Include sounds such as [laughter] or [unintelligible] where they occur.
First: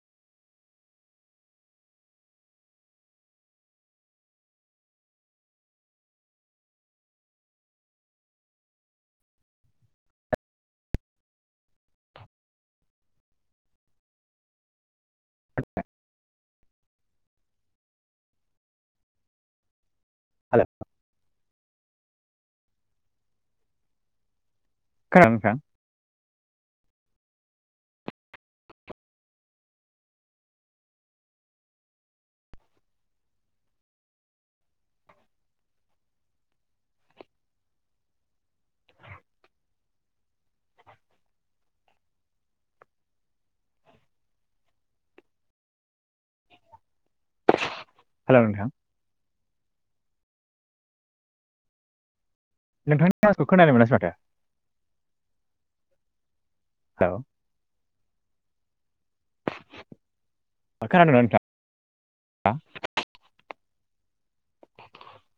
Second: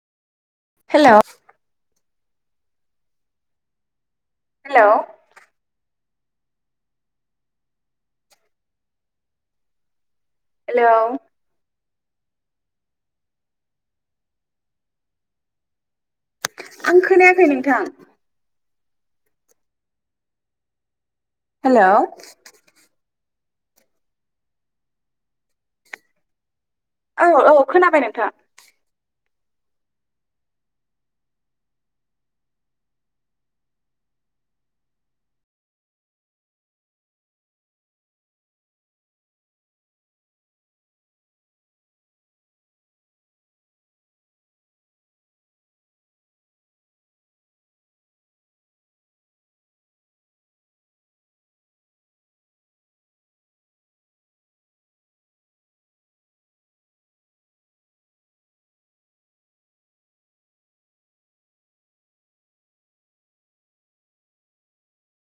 हेल'? Hello! हेल'व? [unintelligible] आं खोनायाखै नोंथां। हेलव? हेल'व? खोनादों नोंथां? औ औ खोनाबाय नोंथां। हेल' नोंथां? नोंथांनि माथोखौ खोनानो मोनासै माथो। हेल'। खोनादोंना नोंथां?